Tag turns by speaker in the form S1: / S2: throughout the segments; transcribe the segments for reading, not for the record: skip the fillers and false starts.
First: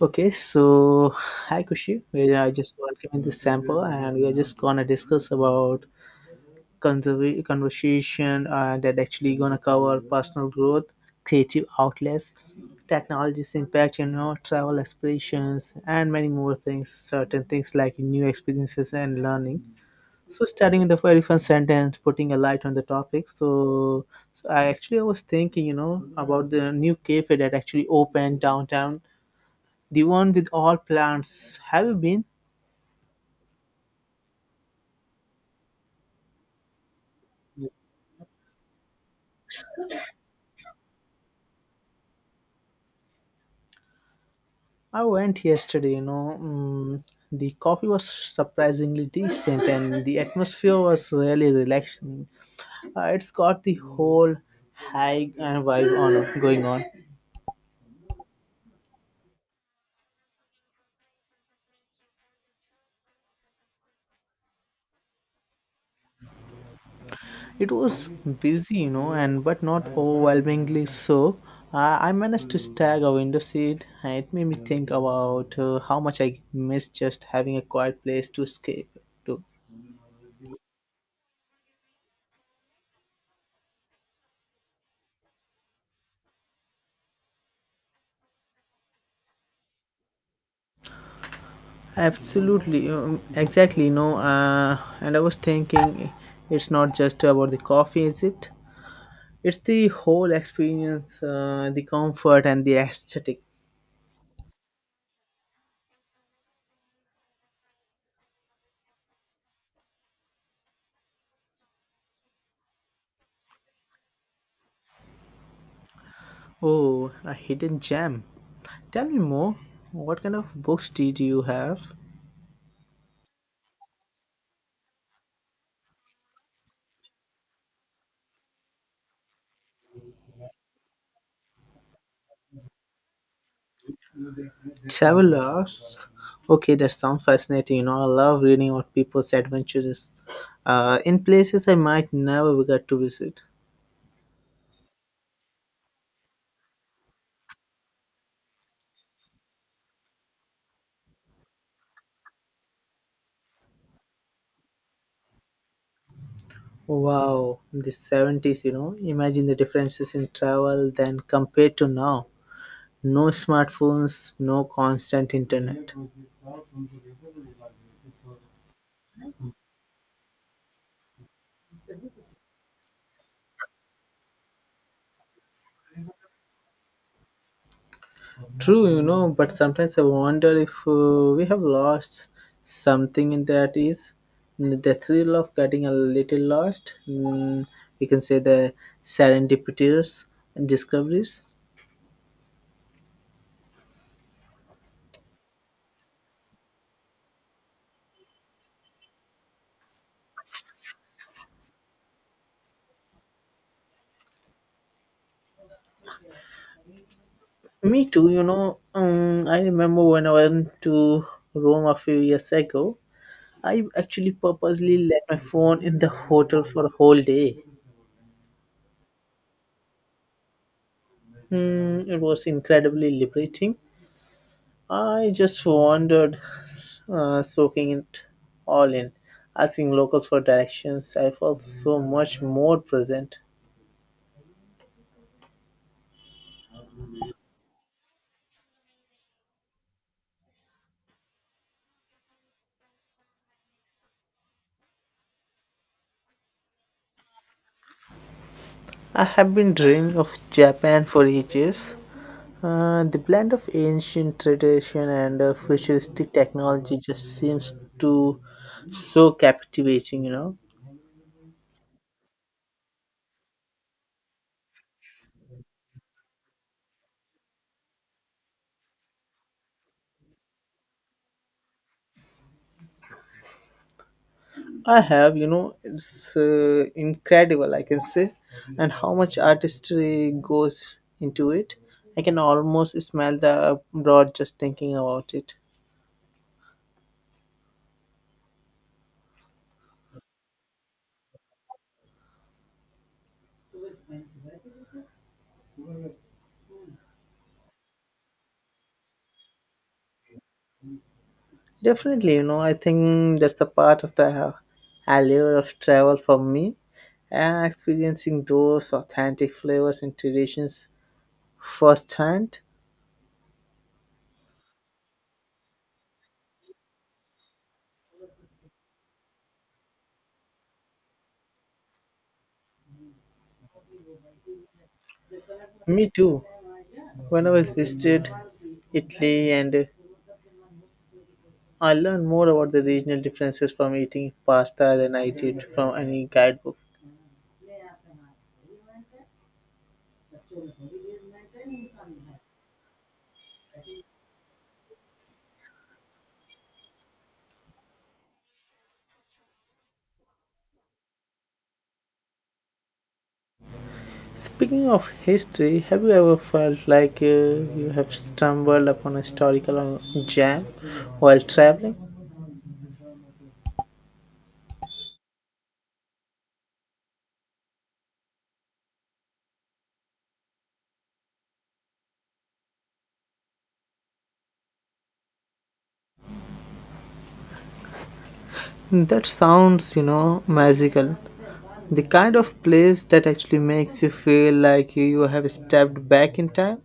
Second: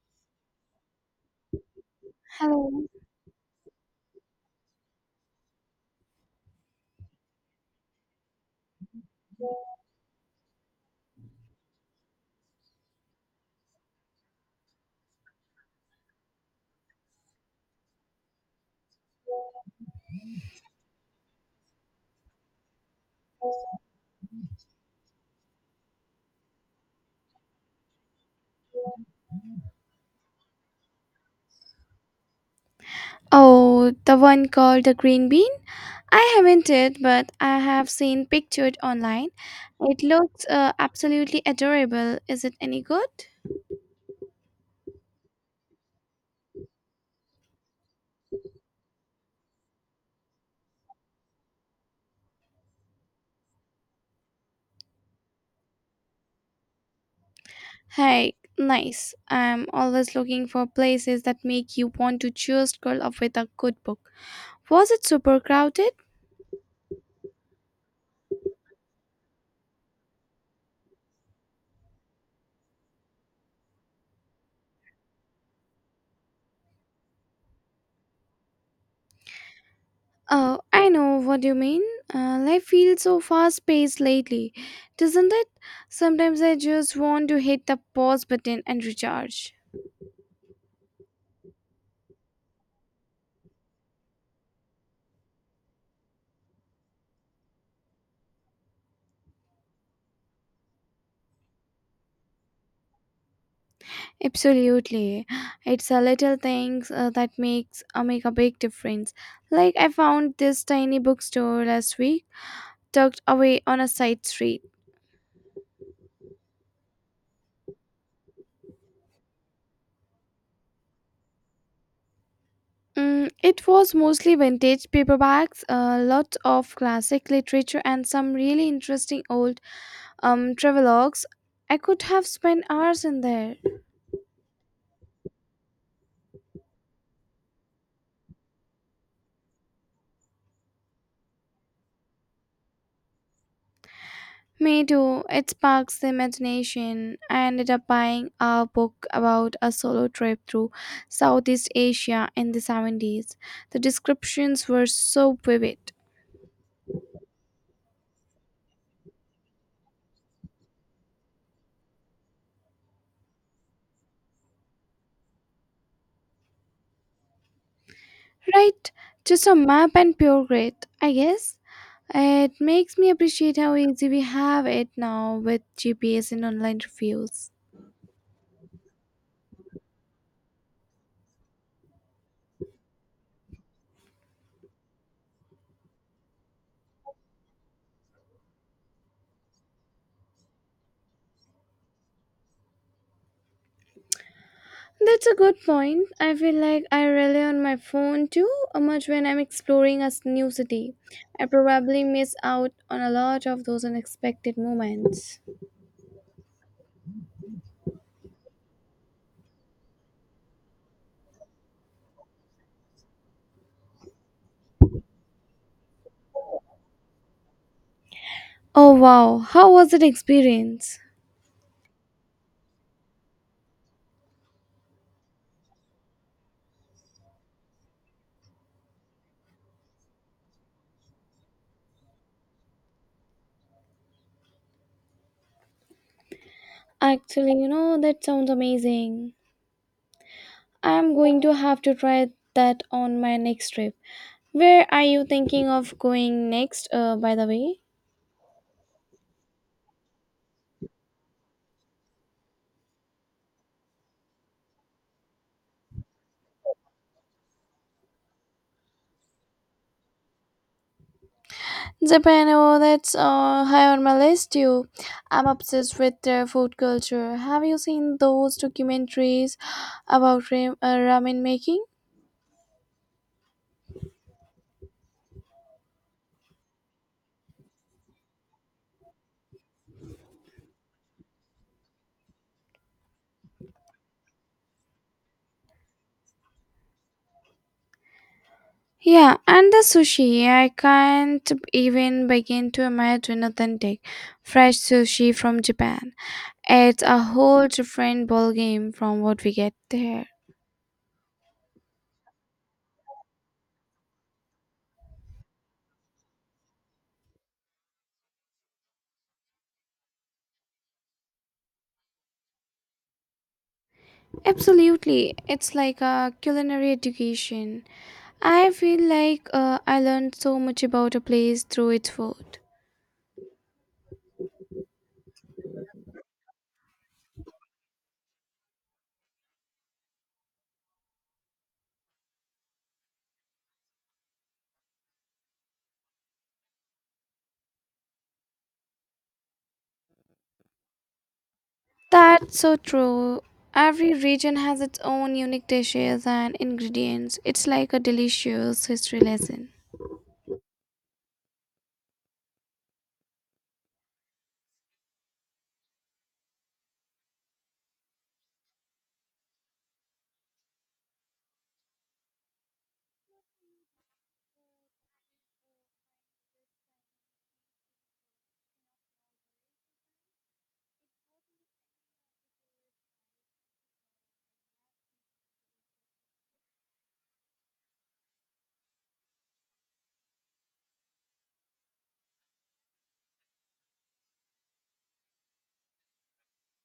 S1: Okay, so hi Kushi. We are just
S2: Hello.
S1: working in this sample and we are just gonna discuss about conversation that actually gonna cover personal growth, creative outlets, technology's impact, you know, travel aspirations, and many more things, certain things like new experiences and learning. So starting with the very first sentence, putting a light on the topic. So, I actually was thinking, you know, about the new cafe that actually opened downtown, the one with all plants. Have you been?
S2: Oh, the one called the Green Bean? I haven't it, but I have seen pictured online. It looks absolutely adorable. Is it any good?
S1: I went yesterday, you know. Mm, the coffee was surprisingly decent and the atmosphere was really relaxing. It's got the whole high and vibe on going on.
S2: Hey, nice. I'm always looking for places that make you want to just curl up with a good book. Was it super crowded?
S1: It was busy, you know, and but not overwhelmingly so. I managed to snag a window seat, and it made me think about how much I miss just having a quiet place to escape to.
S2: Oh, I know what you mean. Life feels so fast paced lately, doesn't it? Sometimes I just want to hit the pause button and recharge.
S1: Absolutely, exactly. No, and I was thinking, it's not just about the coffee, is it? It's the whole experience, the comfort and the aesthetic.
S2: Absolutely, it's a little things that makes make a big difference. Like I found this tiny bookstore last week, tucked away on a side street.
S1: Oh, a hidden gem. Tell me more. What kind of books did you have?
S2: Mm, it was mostly vintage paperbacks, lots of classic literature, and some really interesting old travelogues. I could have spent hours in there.
S1: Travelers. Okay, that sounds fascinating. You know, I love reading about people's adventures in places I might never get to visit.
S2: Me too. It sparks the imagination. I ended up buying a book about a solo trip through Southeast Asia in the 70s. The descriptions were so vivid.
S1: Wow, in the 70s, you know, imagine the differences in travel then compared to now. No smartphones, no constant internet.
S2: Right? Just a map and pure grit, I guess. It makes me appreciate how easy we have it now with GPS and online reviews.
S1: True, you know, but sometimes I wonder if we have lost something in that is the thrill of getting a little lost. Mm, we can say the serendipitous discoveries.
S2: That's a good point. I feel like I rely on my phone too much when I'm exploring new city. I probably miss out on a lot of those unexpected moments.
S1: Me too, you know. I remember when I went to Rome a few years ago. I actually purposely left my phone in the hotel for a whole day.
S2: Oh wow, how was that experience?
S1: Mm, it was incredibly liberating. I just wandered, soaking it all in, asking locals for directions. I felt so much more present.
S2: Actually, you know, that sounds amazing. I'm going to have to try that on my next trip. Where are you thinking of going next, by the way?
S1: I have been dreaming of Japan for ages. The blend of ancient tradition and futuristic technology just seems to so captivating, you know.
S2: Japan, oh, that's high on my list too. I'm obsessed with their food culture. Have you seen those documentaries about ramen making?
S1: I have, you know, it's incredible, I can say, and how much artistry goes into it. I can almost smell the broad just thinking about it.
S2: Yeah, and the sushi. I can't even begin to imagine authentic, fresh sushi from Japan. It's a whole different ballgame from what we get there.
S1: Definitely, you know, I think that's a part of the allure of travel for me, experiencing those authentic flavors and traditions firsthand.
S2: Absolutely, it's like a culinary education. I feel like I learned so much about a place through its food.
S1: Me too. When I was visited Italy and I learned more about the regional differences from eating pasta than I did from any guidebook.
S2: That's so true. Every region has its own unique dishes and ingredients. It's like a delicious history lesson.
S1: Speaking of history, have you ever felt like you have stumbled upon a historical gem while traveling? That sounds, you know, magical. The kind of place that actually makes you feel like you have stepped back in time.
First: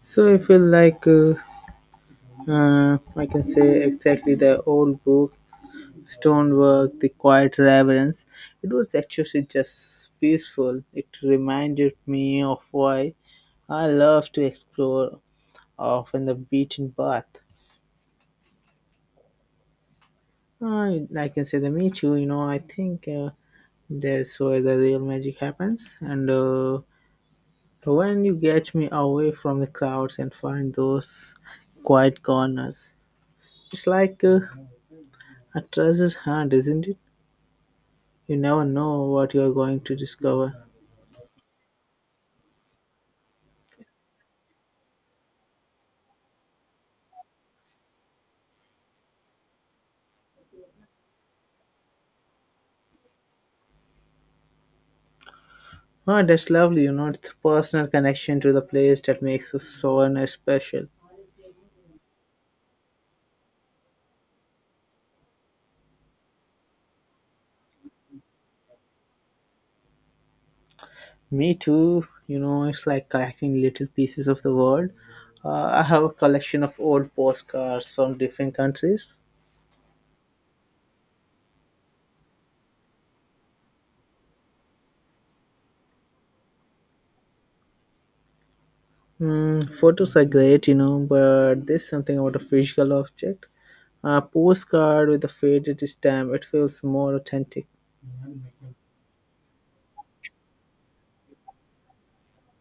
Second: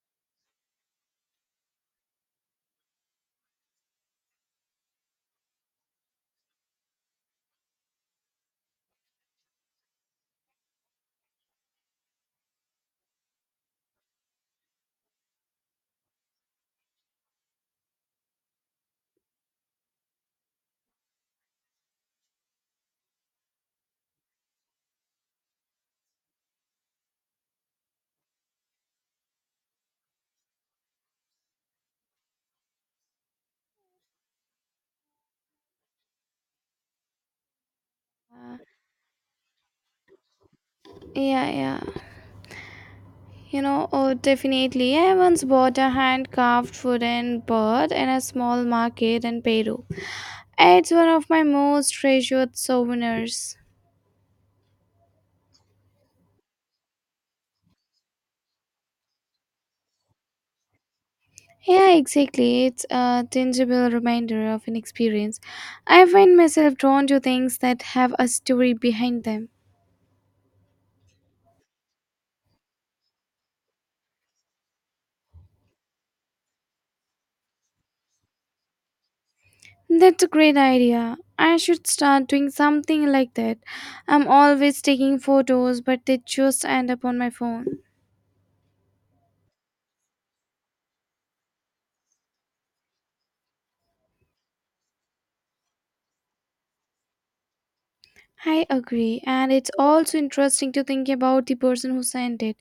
S1: So I feel like I can say exactly the old books, stonework, the quiet reverence. It was actually just peaceful. It reminded me of why I love to explore off in the beaten path. I can say the me too. You know, I think that's where the real magic happens. And when you get me away from the crowds and find those quiet corners, it's like a treasure hunt, isn't it? You never know what you're going to discover.
S2: Yeah, yeah, you know, oh, definitely. I once bought a hand carved wooden bird in a small market in Peru. It's one of my most treasured souvenirs.
S1: Oh, that's lovely, you know, it's the personal connection to the place that makes us so and it's special.
S2: Yeah, exactly. It's a tangible reminder of an experience. I find myself drawn to things that have a story behind them.
S1: Me too, you know, it's like collecting little pieces of the world. I have a collection of old postcards from different countries.
S2: That's a great idea. I should start doing something like that. I'm always taking photos, but they just end up on my phone.
S1: Mm, photos are great, you know, but there's something about a physical object. A postcard with a faded stamp, it feels more authentic.
S2: I agree, and it's also interesting to think about the person who sent it.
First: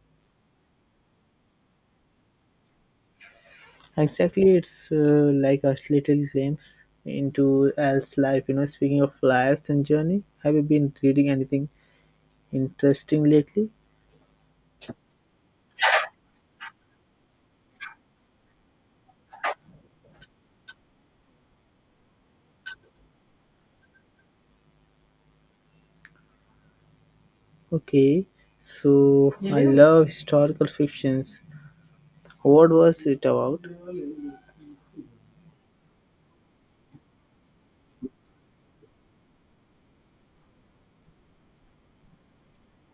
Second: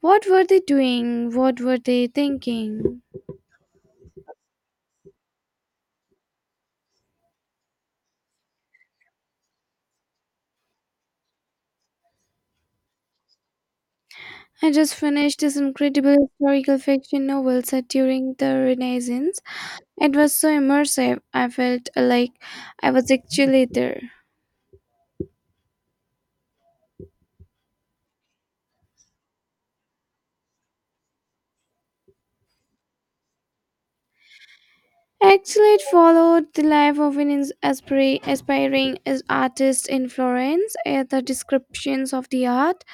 S2: What were they doing? What were they thinking?
S1: Exactly, it's like a little glimpse into Al's life. You know, speaking of lives and journey, have you been reading anything interesting lately?
S2: I just finished this incredible historical fiction novel set during the Renaissance. It was so immersive, I felt like I was actually there.
S1: Okay, so I love historical fictions. What was it about?
S2: Actually, it followed the life of aspiring artist in Florence. The descriptions of the art,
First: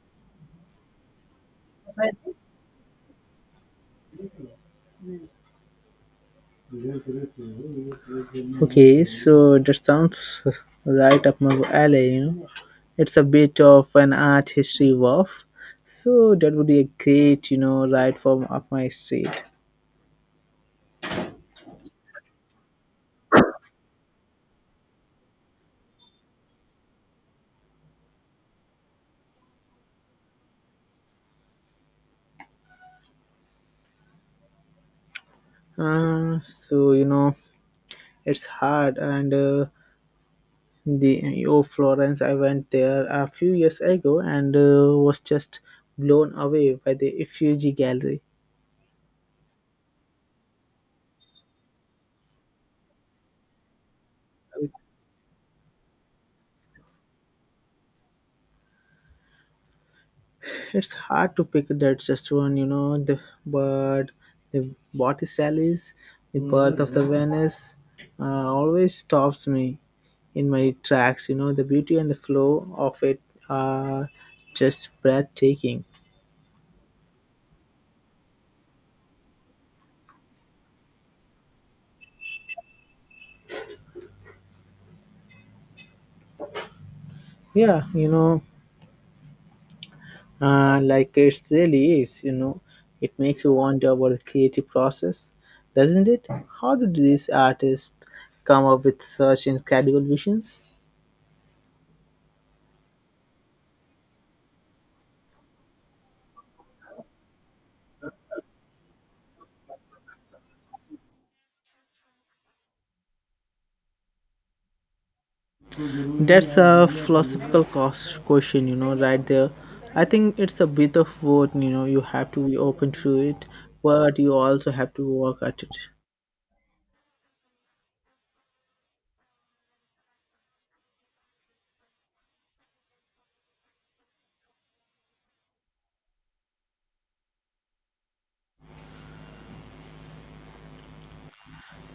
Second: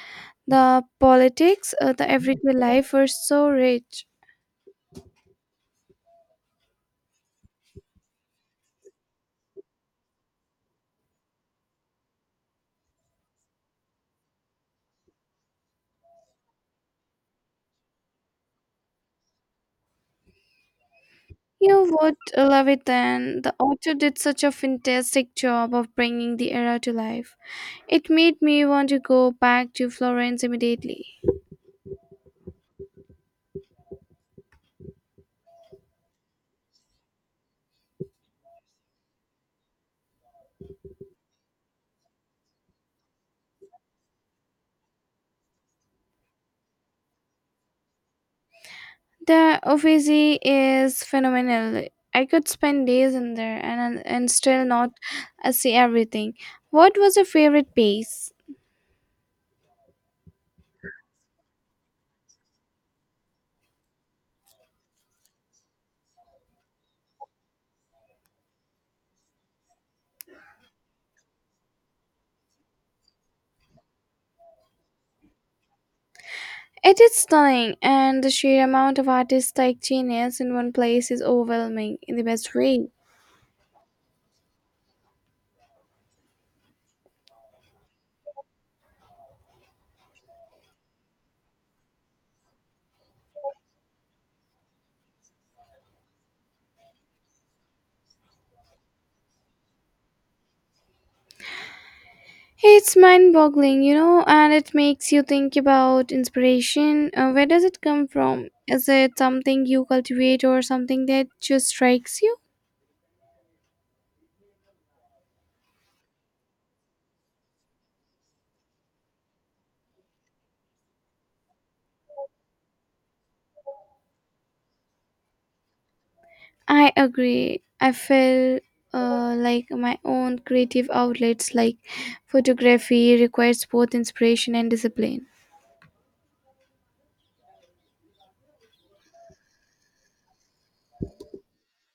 S2: the politics, the everyday life were so rich.
S1: Okay, so that sounds right up my alley. You know, it's a bit of an art history buff, so that would be a great, you know, right from up my street.
S2: You would love it then. The author did such a fantastic job of bringing the era to life. It made me want to go back to Florence immediately.
S1: So you know, it's hard and. The Florence, I went there a few years ago and was just blown away by the Uffizi Gallery.
S2: The Uffizi is phenomenal. I could spend days in there and still not see everything. What was your favorite piece?
S1: It's hard to pick that just one, you know. The but the Botticelli's, the Birth of the Venus, always stops me in my tracks. You know, the beauty and the flow of it are just breathtaking.
S2: It is stunning, and the sheer amount of artistic genius in one place is overwhelming in the best way.
S1: Yeah, you know, like it really is, you know, it makes you wonder about the creative process, doesn't it? How did these artists come up with such incredible visions?
S2: It's mind-boggling, you know, and it makes you think about inspiration. Where does it come from? Is it something you cultivate or something that just strikes you?
S1: That's a philosophical cost question, you know, right there. I think it's a bit of both, you know, you have to be open to it, but you also have to work at it.
S2: I agree. I feel like my own creative outlets like photography requires both inspiration and discipline.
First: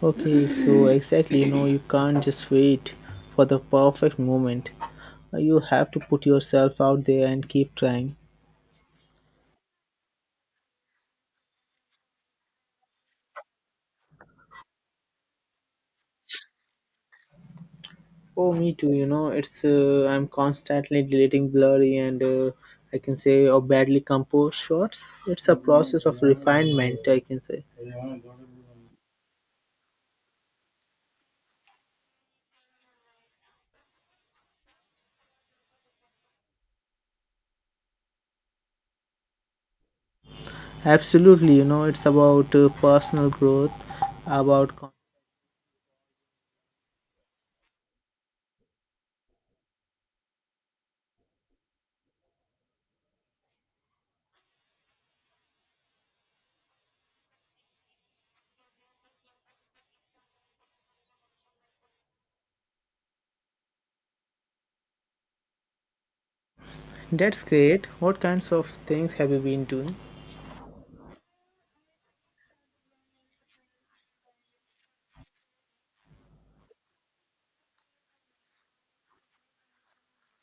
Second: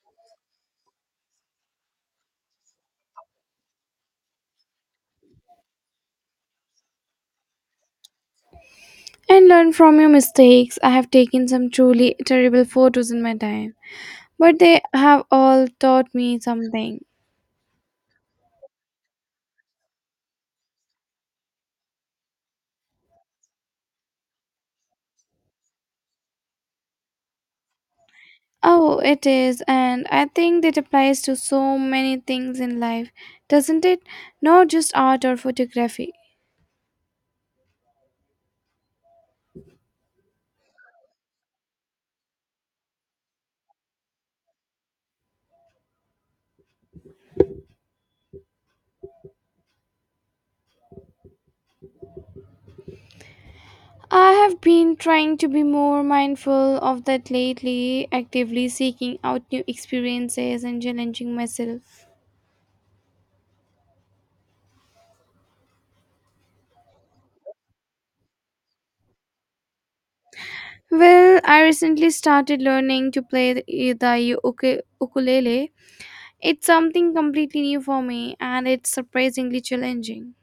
S1: Okay, so exactly, you know, you can't just wait for the perfect moment. You have to put yourself out there and keep trying.
S2: And learn from your mistakes. I have taken some truly terrible photos in my time, but they have all taught me something.
S1: Oh, me too. You know, it's I'm constantly deleting blurry and I can say or badly composed shots. It's a process of refinement. I can say
S2: Oh, it is, and I think that applies to so many things in life, doesn't it? Not just art or photography.
S1: absolutely. You know, it's about personal growth, about
S2: I have been trying to be more mindful of that lately, actively seeking out new experiences and challenging myself.
S1: that's great. What kinds of things have you been doing?
S2: Well, I recently started learning to play the ukulele. It's something completely new for me and it's surprisingly challenging.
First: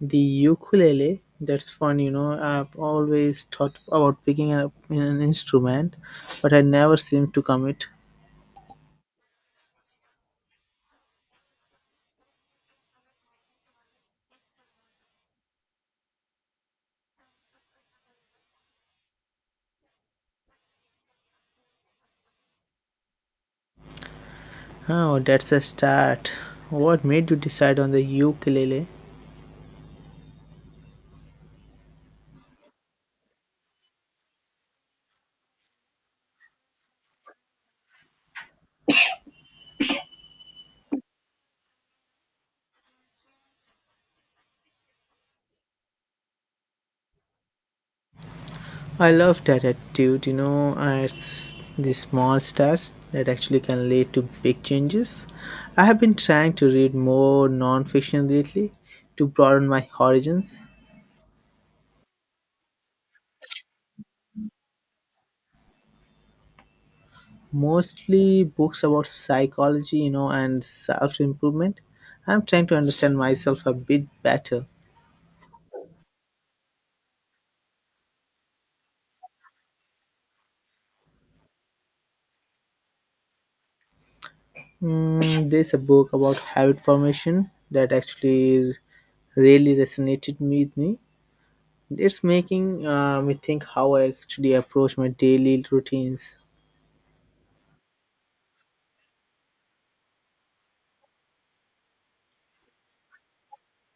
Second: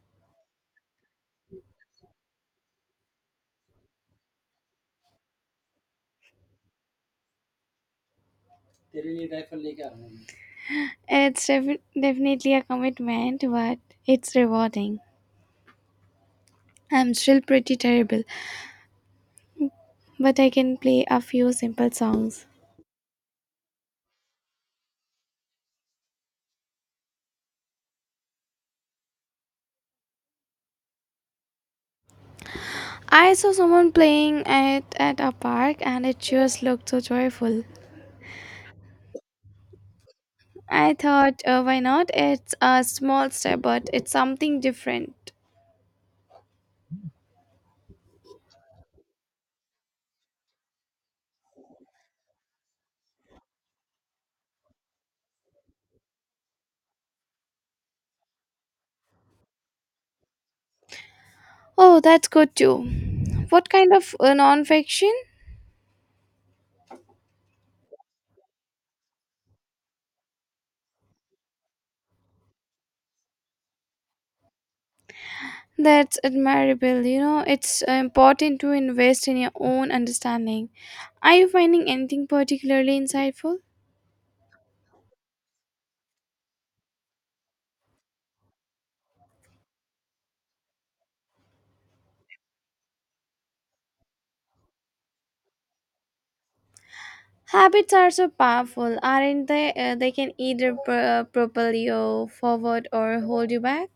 S1: The ukulele. That's fun. You know, I've always thought about picking up an instrument, but I never seem to commit.
S2: It's definitely a commitment, but it's rewarding. I'm still pretty terrible, but I can play a few simple songs.
S1: Oh, that's a start. What made you decide on the ukulele?
S2: I saw someone playing it at a park and it just looked so joyful. I thought, why not? It's a small step, but it's something different.
S1: I love that attitude, you know, it's the small steps that actually can lead to big changes. I have been trying to read more non-fiction lately to broaden my horizons,
S2: Oh, that's good too. What kind of non-fiction?
S1: mostly books about psychology, you know, and self-improvement. I'm trying to understand myself a bit better.
S2: That's admirable. You know, it's important to invest in your own understanding. Are you finding anything particularly insightful?
S1: Mm, there's a book about habit formation that actually really resonated with me. It's making me think how I actually approach my daily routines.
S2: Habits are so powerful, aren't they? They can either propel you forward or hold you back.